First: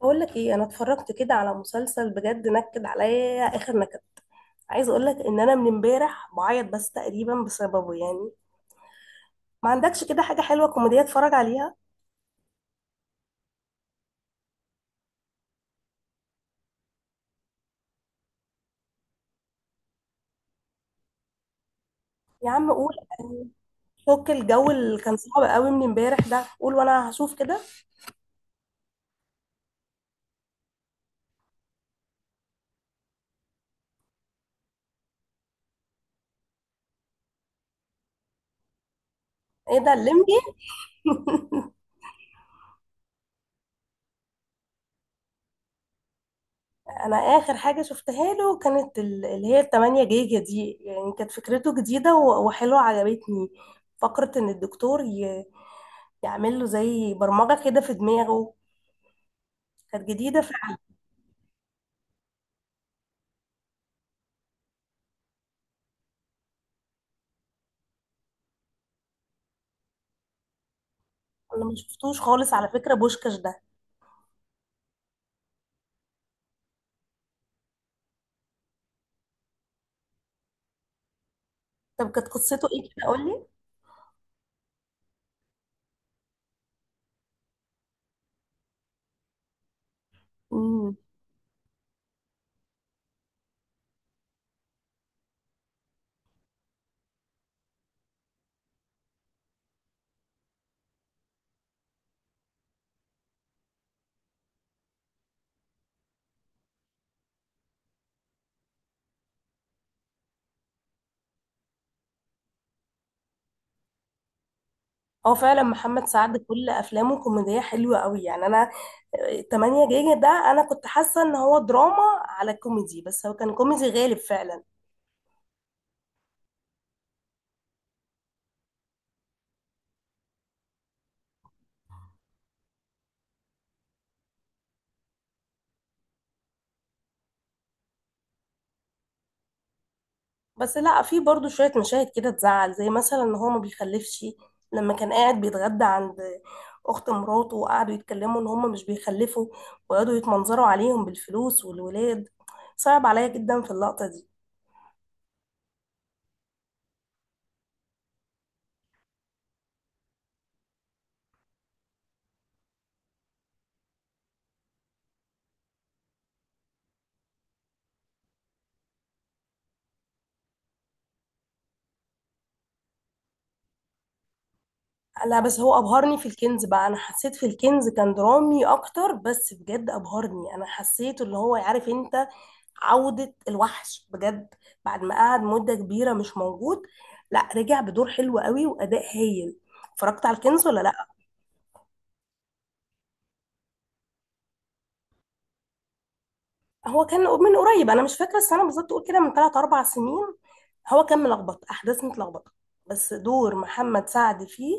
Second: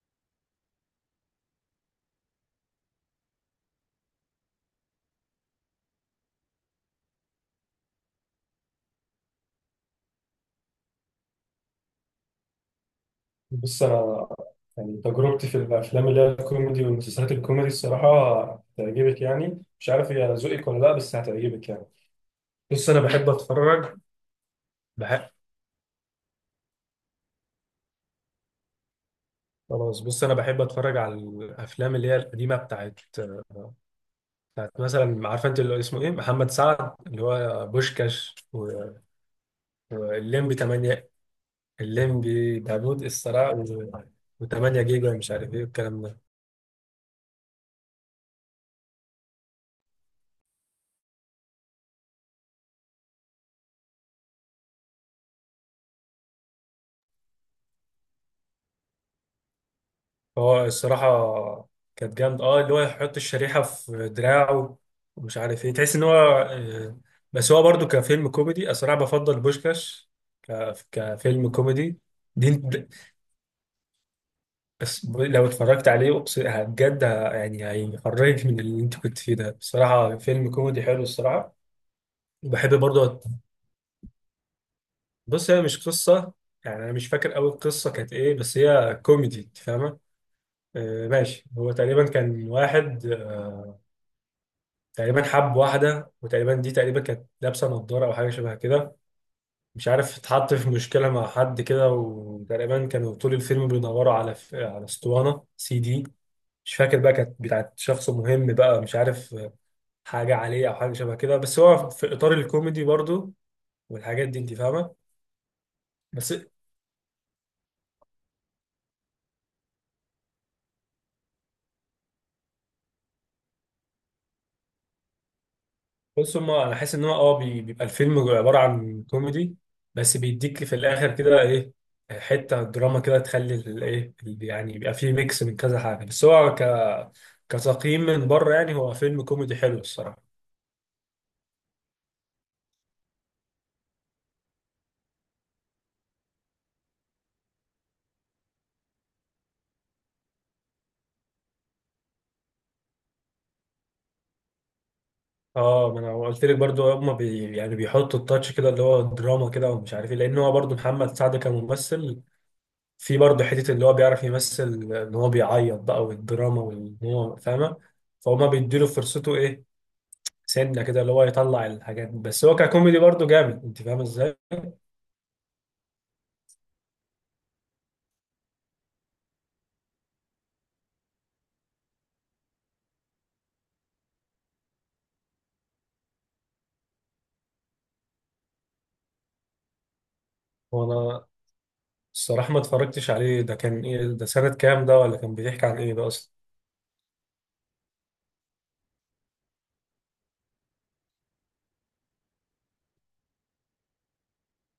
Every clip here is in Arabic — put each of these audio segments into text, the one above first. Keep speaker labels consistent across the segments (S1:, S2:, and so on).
S1: بقول لك ايه، انا اتفرجت كده على مسلسل بجد نكد عليا اخر نكد. عايز اقول لك ان انا من امبارح بعيط بس تقريبا بسببه يعني. ما عندكش كده حاجه حلوه كوميديه اتفرج عليها؟
S2: بص انا، تجربتي في الافلام اللي هي الكوميدي والمسلسلات الكوميدي الصراحه هتعجبك، مش عارف هي ذوقك ولا لا، بس هتعجبك يعني.
S1: يا عم
S2: بص
S1: قول.
S2: انا بحب اتفرج.
S1: فك الجو اللي كان
S2: بحب.
S1: صعب قوي من امبارح ده، قول وانا هشوف كده.
S2: خلاص، بص انا بحب اتفرج على الافلام اللي هي القديمه بتاعت، مثلا عارفه انت اللي اسمه ايه، محمد سعد، اللي هو بوشكاش
S1: ايه ده الليمبي؟
S2: والليمبي 8، الليمبي داوود الصراع، و8 جيجا ومش عارف ايه والكلام ده.
S1: انا اخر حاجه شفتها له كانت اللي هي التمانية جيجا دي، يعني كانت فكرته جديده وحلوه عجبتني. فكره ان الدكتور يعمل له زي برمجه كده في دماغه. كانت جديده.
S2: هو الصراحة كانت جامدة، اه، اللي هو يحط الشريحة في دراعه ومش عارف ايه، تحس ان هو بس هو برضو كفيلم كوميدي الصراحة بفضل بوشكاش كفيلم
S1: انا ما
S2: كوميدي.
S1: شفتوش
S2: دي
S1: خالص على
S2: انت-
S1: فكره بوشكاش ده.
S2: بس لو اتفرجت عليه بجد ه- يعني هيخرجك من اللي انت كنت فيه ده، بصراحة فيلم كوميدي حلو الصراحة.
S1: طب كانت قصته
S2: وبحب
S1: ايه كده؟
S2: برضو أت-
S1: قول لي.
S2: بص هي مش قصة، يعني انا مش فاكر قوي القصة كانت ايه، بس هي كوميدي، انت فاهمة.
S1: امم.
S2: آه ماشي. هو تقريبا كان واحد، تقريبا حب واحدة، وتقريبا دي تقريبا كانت لابسة نضارة أو حاجة شبه كده، مش عارف، اتحط في مشكلة مع حد كده، وتقريبا كانوا طول الفيلم بيدوروا على على اسطوانة سي دي. مش فاكر بقى كانت بتاعت شخص مهم بقى، مش عارف، حاجة عليه أو حاجة شبه كده، بس هو في إطار الكوميدي برضو والحاجات دي، أنت فاهمة.
S1: هو فعلا محمد
S2: بس.
S1: سعد كل افلامه كوميديه حلوه قوي يعني. انا 8 جيجا ده انا كنت حاسه ان هو دراما على كوميدي، بس هو كان كوميدي غالب فعلا.
S2: بص هما أنا حاسس إن هو أه بيبقى الفيلم عبارة عن كوميدي، بس بيديك في الآخر كده إيه، حته دراما كده تخلي الايه، يعني يبقى فيه ميكس من كذا حاجه، بس هو كتقييم من بره يعني هو فيلم كوميدي حلو الصراحه.
S1: بس لا، في برضو شويه مشاهد كده تزعل، زي مثلا ان هو ما بيخلفش. لما كان قاعد بيتغدى عند اخت مراته وقعدوا يتكلموا ان هم مش بيخلفوا، وقعدوا يتمنظروا عليهم بالفلوس والولاد. صعب عليا جدا في اللقطه دي.
S2: اه ما انا قلت لك برضو، هما بي يعني بيحطوا التاتش كده اللي هو دراما كده ومش عارف ايه، لان هو برضو محمد سعد كممثل في برضو حته اللي هو بيعرف يمثل، ان هو بيعيط بقى والدراما وان هو فاهمه، فهما بيديله فرصته ايه، سنه كده اللي هو يطلع الحاجات دي. بس هو ككوميدي برضو جامد، انت فاهم ازاي.
S1: لا بس هو ابهرني في الكنز بقى، انا حسيت في الكنز كان درامي اكتر، بس بجد ابهرني. انا حسيت اللي هو عارف انت، عودة الوحش بجد، بعد ما قعد مدة كبيرة مش موجود. لا رجع بدور حلو قوي واداء هايل. اتفرجت على الكنز ولا
S2: هو
S1: لا؟
S2: انا الصراحه ما اتفرجتش عليه، ده كان ايه؟ ده سنه كام ده؟ ولا كان بيحكي عن ايه ده اصلا؟
S1: هو كان من قريب، انا مش فاكرة السنة بالظبط، قول كده من 3 4 سنين. هو كان ملخبط، احداث متلخبطة، بس دور محمد سعد فيه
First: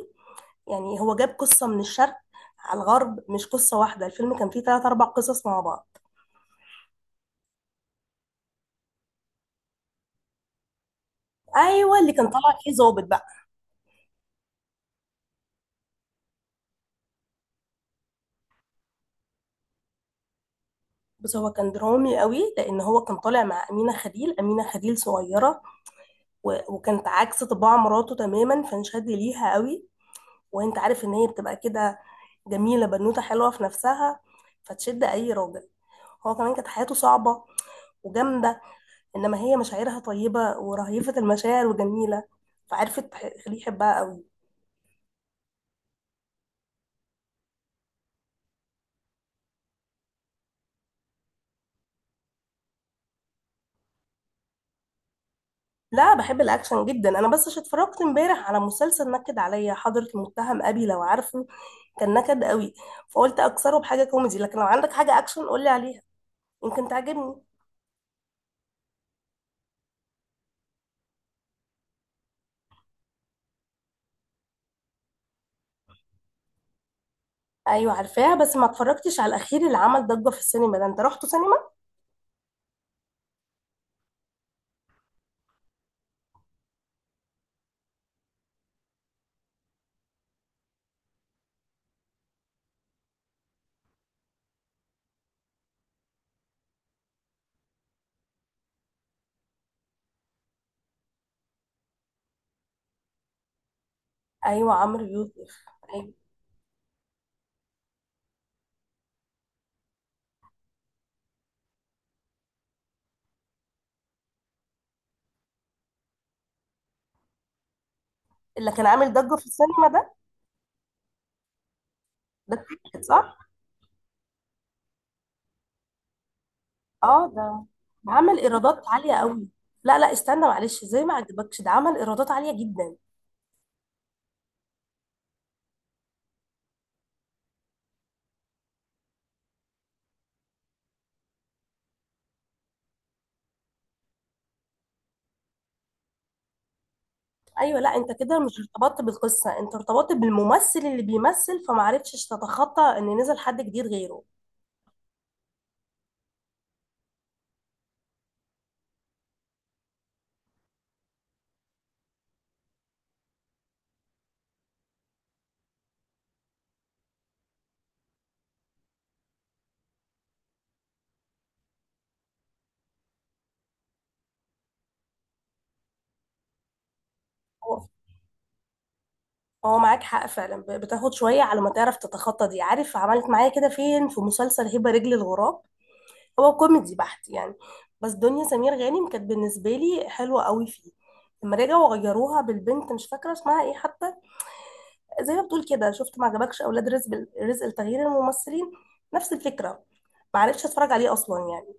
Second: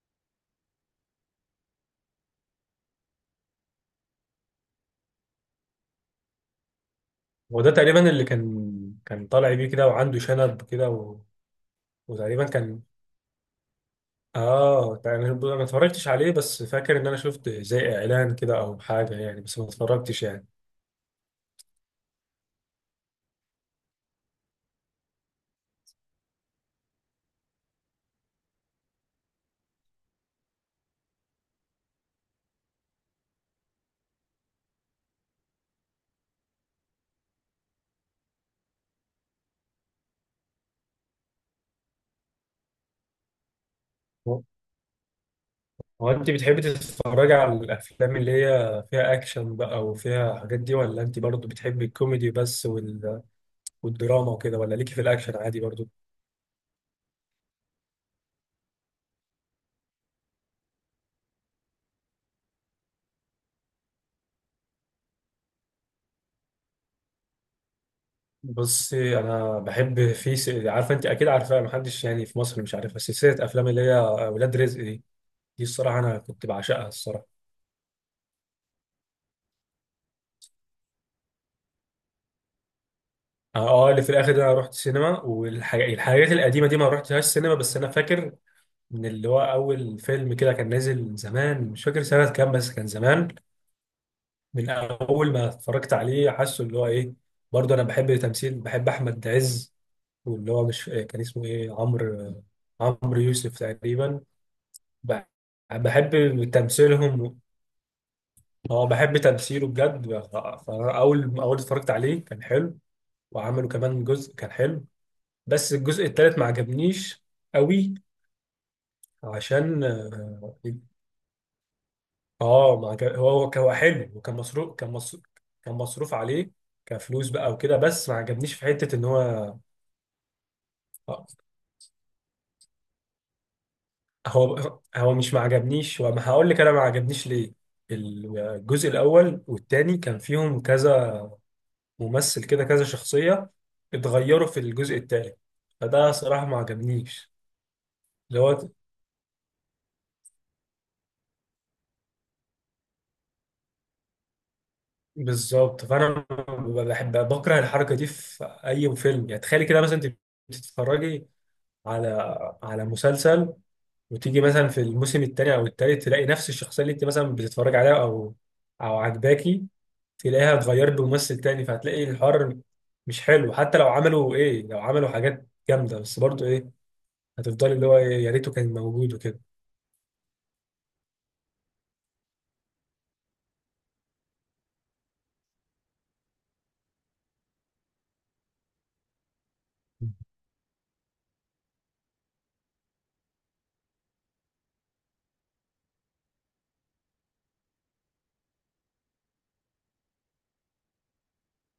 S1: يعني هو جاب قصة من الشرق على الغرب. مش قصة واحدة، الفيلم كان فيه ثلاث أربع قصص مع بعض.
S2: هو ده تقريبا اللي كان طالع بيه كده، وعنده شنب كده
S1: ايوه، اللي كان
S2: وتقريبا
S1: طالع فيه
S2: كان،
S1: ظابط بقى.
S2: اه، يعني انا ما اتفرجتش عليه، بس فاكر ان انا شفت زي اعلان كده او حاجه، يعني بس ما اتفرجتش يعني.
S1: بس هو كان درامي قوي، لان هو كان طالع مع امينه خليل. امينه خليل صغيره وكانت عكس طباع مراته تماما، فانشد ليها قوي. وانت عارف ان هي بتبقى كده جميله، بنوته حلوه في نفسها، فتشد اي راجل. هو كمان كانت حياته صعبه وجامده، انما هي مشاعرها طيبه، ورهيفه المشاعر وجميله، فعرفت تخليه يحبها قوي.
S2: هو هو انت بتحبي تتفرجي على الافلام اللي هي فيها اكشن بقى وفيها حاجات دي، ولا انت برضو بتحبي الكوميدي بس والدراما وكده، ولا ليكي في الاكشن عادي برضو؟
S1: لا بحب الاكشن جدا انا، بس عشان اتفرجت امبارح على مسلسل نكد عليا، حضرة المتهم ابي لو عارفه. كان نكد قوي. فقلت اكسره بحاجه كوميدي، لكن لو عندك حاجه اكشن قولي عليها، يمكن تعجبني.
S2: بصي، انا بحب في عارفه انت اكيد عارفاها، محدش يعني في مصر مش عارفها، سلسله افلام اللي هي ولاد رزق دي. دي الصراحه انا كنت بعشقها الصراحه.
S1: ايوه عارفاها، بس ما اتفرجتش على الاخير اللي عمل ضجه في السينما ده. انت رحتوا سينما؟
S2: اه اللي في الاخر ده انا رحت سينما، والحاجات القديمه دي ما رحتهاش سينما، بس انا فاكر من اللي هو اول فيلم كده كان نازل من زمان، مش فاكر سنه كام بس كان زمان. من اول ما اتفرجت عليه حاسه اللي هو ايه، برضه انا بحب تمثيل، بحب احمد عز واللي هو مش كان اسمه ايه، عمرو، عمرو يوسف تقريبا.
S1: ايوه، عمرو
S2: بح-
S1: يوسف. ايوه،
S2: بحب تمثيلهم. اه بحب تمثيله بجد. فاول ما اتفرجت عليه كان حلو، وعملوا كمان جزء كان حلو، بس الجزء الثالث ما عجبنيش قوي.
S1: اللي كان عامل ضجه في
S2: عشان
S1: السينما ده.
S2: اه،
S1: ده
S2: ما
S1: التيكت
S2: عجب... هو
S1: صح.
S2: هو كان هو حلو، وكان مصروف، كان مصروف، كان مصروف عليه
S1: اه،
S2: كفلوس بقى
S1: ده
S2: وكده، بس ما
S1: عمل
S2: عجبنيش في
S1: ايرادات
S2: حتة ان
S1: عاليه قوي.
S2: هو
S1: لا لا، استنى معلش، زي ما
S2: آه،
S1: عجبكش ده عمل ايرادات عاليه جدا.
S2: هو مش ما عجبنيش، وما هقول لك انا ما عجبنيش ليه. الجزء الاول والتاني كان فيهم كذا ممثل كده، كذا شخصية، اتغيروا في الجزء التالت، فده صراحة ما عجبنيش.
S1: ايوه، لا انت كده
S2: اللي
S1: مش
S2: هو
S1: ارتبطت بالقصه، انت ارتبطت بالممثل اللي بيمثل، فما عرفتش تتخطى ان نزل حد جديد غيره.
S2: بالظبط، فانا ببقى بحب بكره الحركه دي في اي فيلم. يعني تخيلي كده مثلا، انت بتتفرجي على على مسلسل، وتيجي مثلا في الموسم الثاني او الثالث تلاقي نفس الشخصيه اللي انت مثلا بتتفرجي عليها او عجباكي، تلاقيها اتغيرت بممثل تاني، فهتلاقي الحوار مش حلو. حتى لو عملوا ايه، لو عملوا حاجات جامده بس برضو ايه، هتفضلي
S1: هو
S2: اللي هو يا ريته كان موجود وكده.
S1: هو معاك حق فعلا. بتاخد شويه على ما تعرف تتخطى دي. عارف عملت معايا كده فين؟ في مسلسل هبه رجل الغراب. هو كوميدي بحت يعني، بس دنيا سمير غانم كانت بالنسبه لي حلوه قوي فيه. لما رجعوا غيروها بالبنت مش فاكره اسمها ايه حتى، زي ما بتقول كده، شفت ما عجبكش اولاد رزق لتغيير الممثلين، نفس الفكره، ما عرفتش اتفرج عليه اصلا يعني.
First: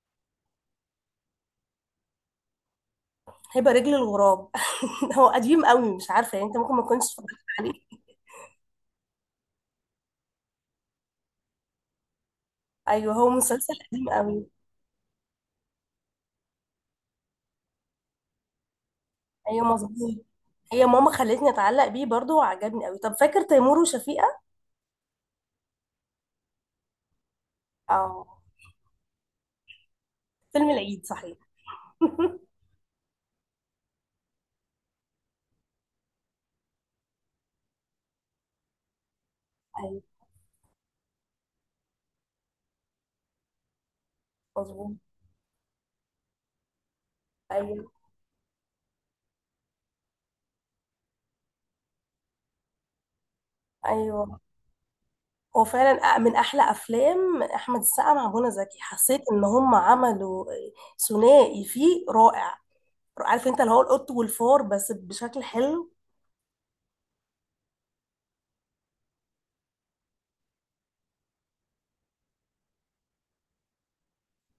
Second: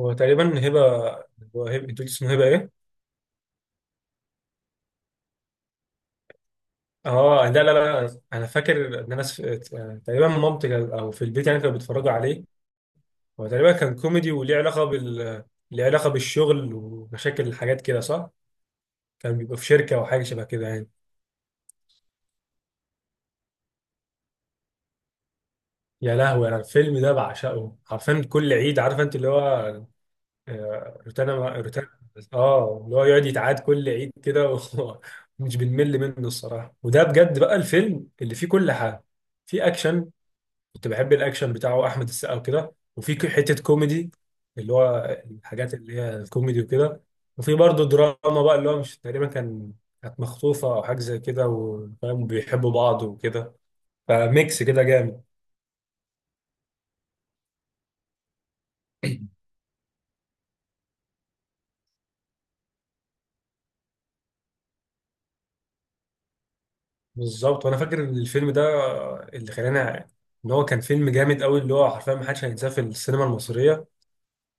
S2: هو تقريبا هبه. هبه انت قلت اسمه هبه ايه؟
S1: هيبقى رجل الغراب. هو قديم قوي، مش عارفه، يعني انت ممكن ما كنتش اتفرجت
S2: اه ده، لا
S1: عليه.
S2: لا لا، انا فاكر ان تقريبا او في البيت يعني كانوا بيتفرجوا عليه.
S1: ايوه، هو
S2: هو تقريبا
S1: مسلسل
S2: كان
S1: قديم
S2: كوميدي،
S1: قوي.
S2: وليه علاقه بال، ليه علاقه بالشغل ومشاكل، الحاجات كده صح؟ كان بيبقى في
S1: ايوه
S2: شركه او حاجه
S1: مظبوط.
S2: شبه كده
S1: هي
S2: يعني.
S1: ماما خلتني اتعلق بيه برضو وعجبني قوي. طب فاكر تيمور وشفيقه؟
S2: يا لهوي انا الفيلم ده بعشقه حرفيا
S1: اه،
S2: كل عيد، عارف انت اللي هو،
S1: فيلم العيد
S2: روتانا
S1: صحيح.
S2: روتانا اه اللي هو يقعد يتعاد كل عيد كده ومش بنمل منه الصراحه. وده بجد بقى الفيلم اللي فيه كل حاجه. في
S1: ايوه
S2: اكشن، كنت بحب الاكشن بتاعه احمد السقا وكده، وفي حته كوميدي اللي
S1: مظبوط.
S2: هو الحاجات اللي هي الكوميدي وكده، وفي
S1: ايوه،
S2: برضه دراما بقى اللي هو مش، تقريبا كان، كانت مخطوفه او حاجه زي كده، وفاهم بيحبوا بعض وكده،
S1: ايوه
S2: فميكس كده جامد.
S1: هو فعلا من احلى افلام احمد السقا مع منى زكي. حسيت ان هم عملوا ثنائي فيه رائع. عارف انت اللي هو القط والفار، بس بشكل حلو.
S2: بالظبط. وانا فاكر ان الفيلم ده اللي خلاني ان هو كان فيلم جامد قوي، اللي هو حرفيا ما حدش هينساه في السينما المصريه.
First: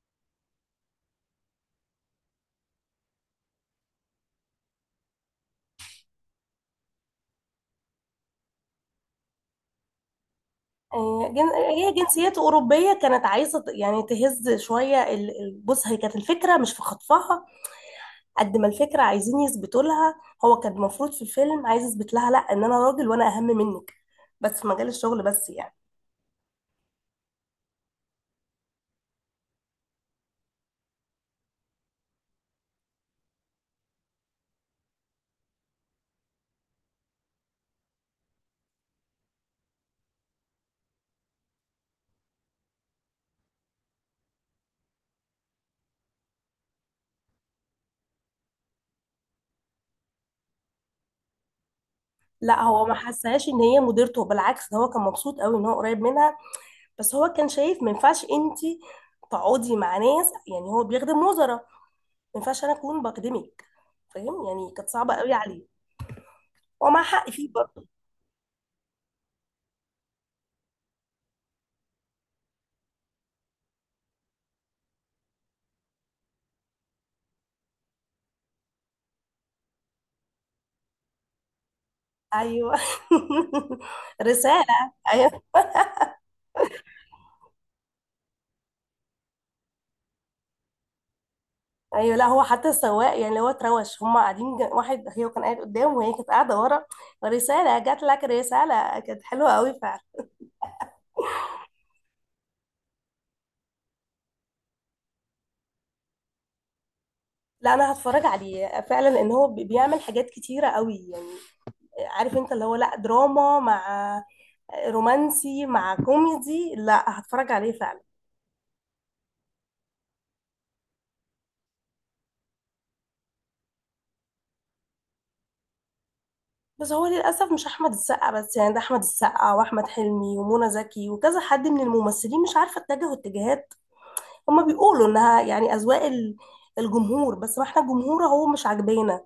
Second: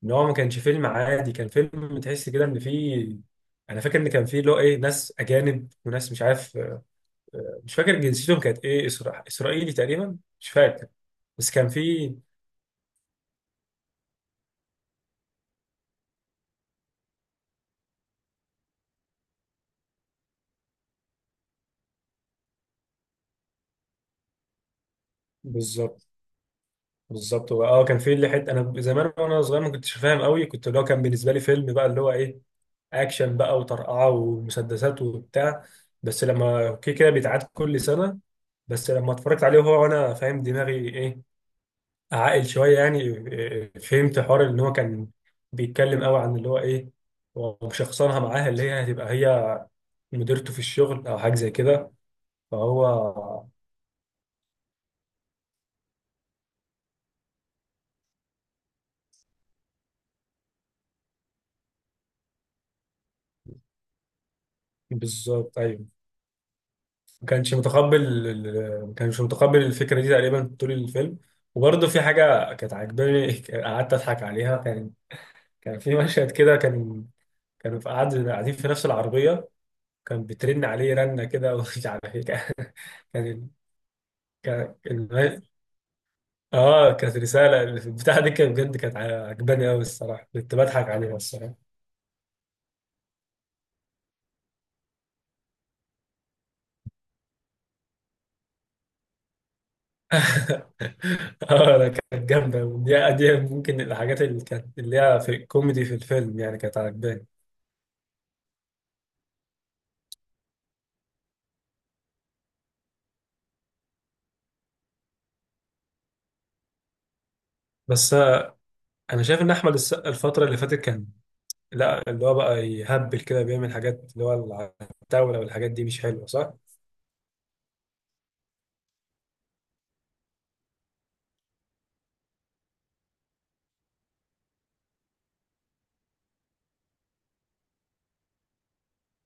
S2: ان هو ما كانش فيلم عادي، كان فيلم تحس كده ان فيه، انا فاكر ان كان فيه اللي هو ايه، ناس اجانب وناس مش عارف، مش فاكر جنسيتهم كانت ايه، اسرائيلي تقريبا مش فاكر. بس كان
S1: هي
S2: في،
S1: جنسيته أوروبية، كانت عايزة يعني تهز شوية بص هي كانت الفكرة مش في خطفها. قد ما الفكرة عايزين يثبتوا لها، هو كان المفروض في الفيلم عايز يثبت لها لا، إن أنا راجل وأنا أهم منك، بس في مجال الشغل بس يعني.
S2: بالظبط بالظبط. هو اه كان في اللي حته انا زمان وانا صغير ما كنتش فاهم قوي، كنت اللي هو كان بالنسبه لي فيلم بقى اللي هو ايه، اكشن بقى وطرقعه ومسدسات وبتاع، بس لما اوكي كده بيتعاد كل سنه. بس لما اتفرجت عليه وهو وانا فاهم دماغي ايه، عاقل شويه يعني إيه، إيه، فهمت حوار ان هو كان بيتكلم قوي عن اللي هو ايه، ومشخصنها معاها اللي هي هتبقى هي مديرته في الشغل او حاجه زي كده.
S1: لا هو
S2: فهو،
S1: ما حسهاش إن هي مديرته، بالعكس ده هو كان مبسوط قوي إن هو قريب منها. بس هو كان شايف ما ينفعش أنت تقعدي مع ناس، يعني هو بيخدم وزراء، ما ينفعش أنا أكون بخدمك، فاهم يعني؟ كانت صعبة قوي
S2: بالظبط
S1: عليه،
S2: ايوه،
S1: ومع
S2: ما
S1: حق فيه.
S2: كانش متقبل، ما كانش متقبل الفكره دي تقريبا طول الفيلم. وبرضه في حاجه كانت عاجباني قعدت اضحك عليها، كان كان في مشهد كده، كان كانوا في قاعدين في نفس العربيه، كان بترن عليه رنه كده ومش عارف ايه كان،
S1: ايوه.
S2: كان، كان-
S1: رساله. ايوه،
S2: الم- اه كانت رساله البتاعه دي، كانت بجد كانت عاجباني قوي الصراحه، كنت بضحك عليها الصراحه.
S1: ايوه لا، هو حتى السواق يعني اللي هو اتروش هم قاعدين واحد هي كان قاعد قدام وهي كانت قاعده ورا. رساله جات لك، رساله كانت حلوه قوي فعلا.
S2: اه لا كانت جامدة. ودي دي ممكن الحاجات اللي كانت اللي هي في الكوميدي في الفيلم يعني كانت عجباني.
S1: لا انا هتفرج عليه فعلا، لان هو بيعمل حاجات كتيره قوي يعني. عارف انت اللي هو لا، دراما مع رومانسي مع كوميدي. لا هتفرج عليه فعلا.
S2: بس انا شايف ان احمد السقا الفترة اللي فاتت كان لا اللي هو بقى يهبل كده، بيعمل حاجات اللي هو العتاولة والحاجات دي مش حلوة صح؟
S1: بس هو للاسف مش احمد السقا بس يعني، ده احمد السقا واحمد حلمي ومنى زكي وكذا حد من الممثلين مش عارفه اتجهوا اتجاهات. هما بيقولوا انها يعني اذواق الجمهور، بس ما احنا الجمهور هو مش عاجبانا.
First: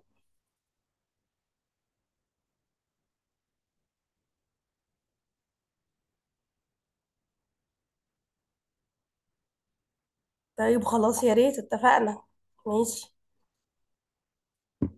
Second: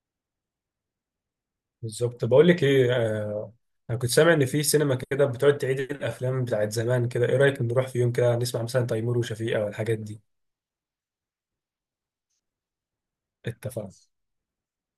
S2: بالظبط. بقول لك ايه، انا كنت سامع ان في سينما كده بتقعد تعيد الافلام بتاعت زمان كده، ايه رأيك نروح في يوم كده نسمع مثلا تيمور وشفيقة والحاجات دي؟
S1: طيب خلاص يا ريت اتفقنا. ماشي.
S2: اتفقنا.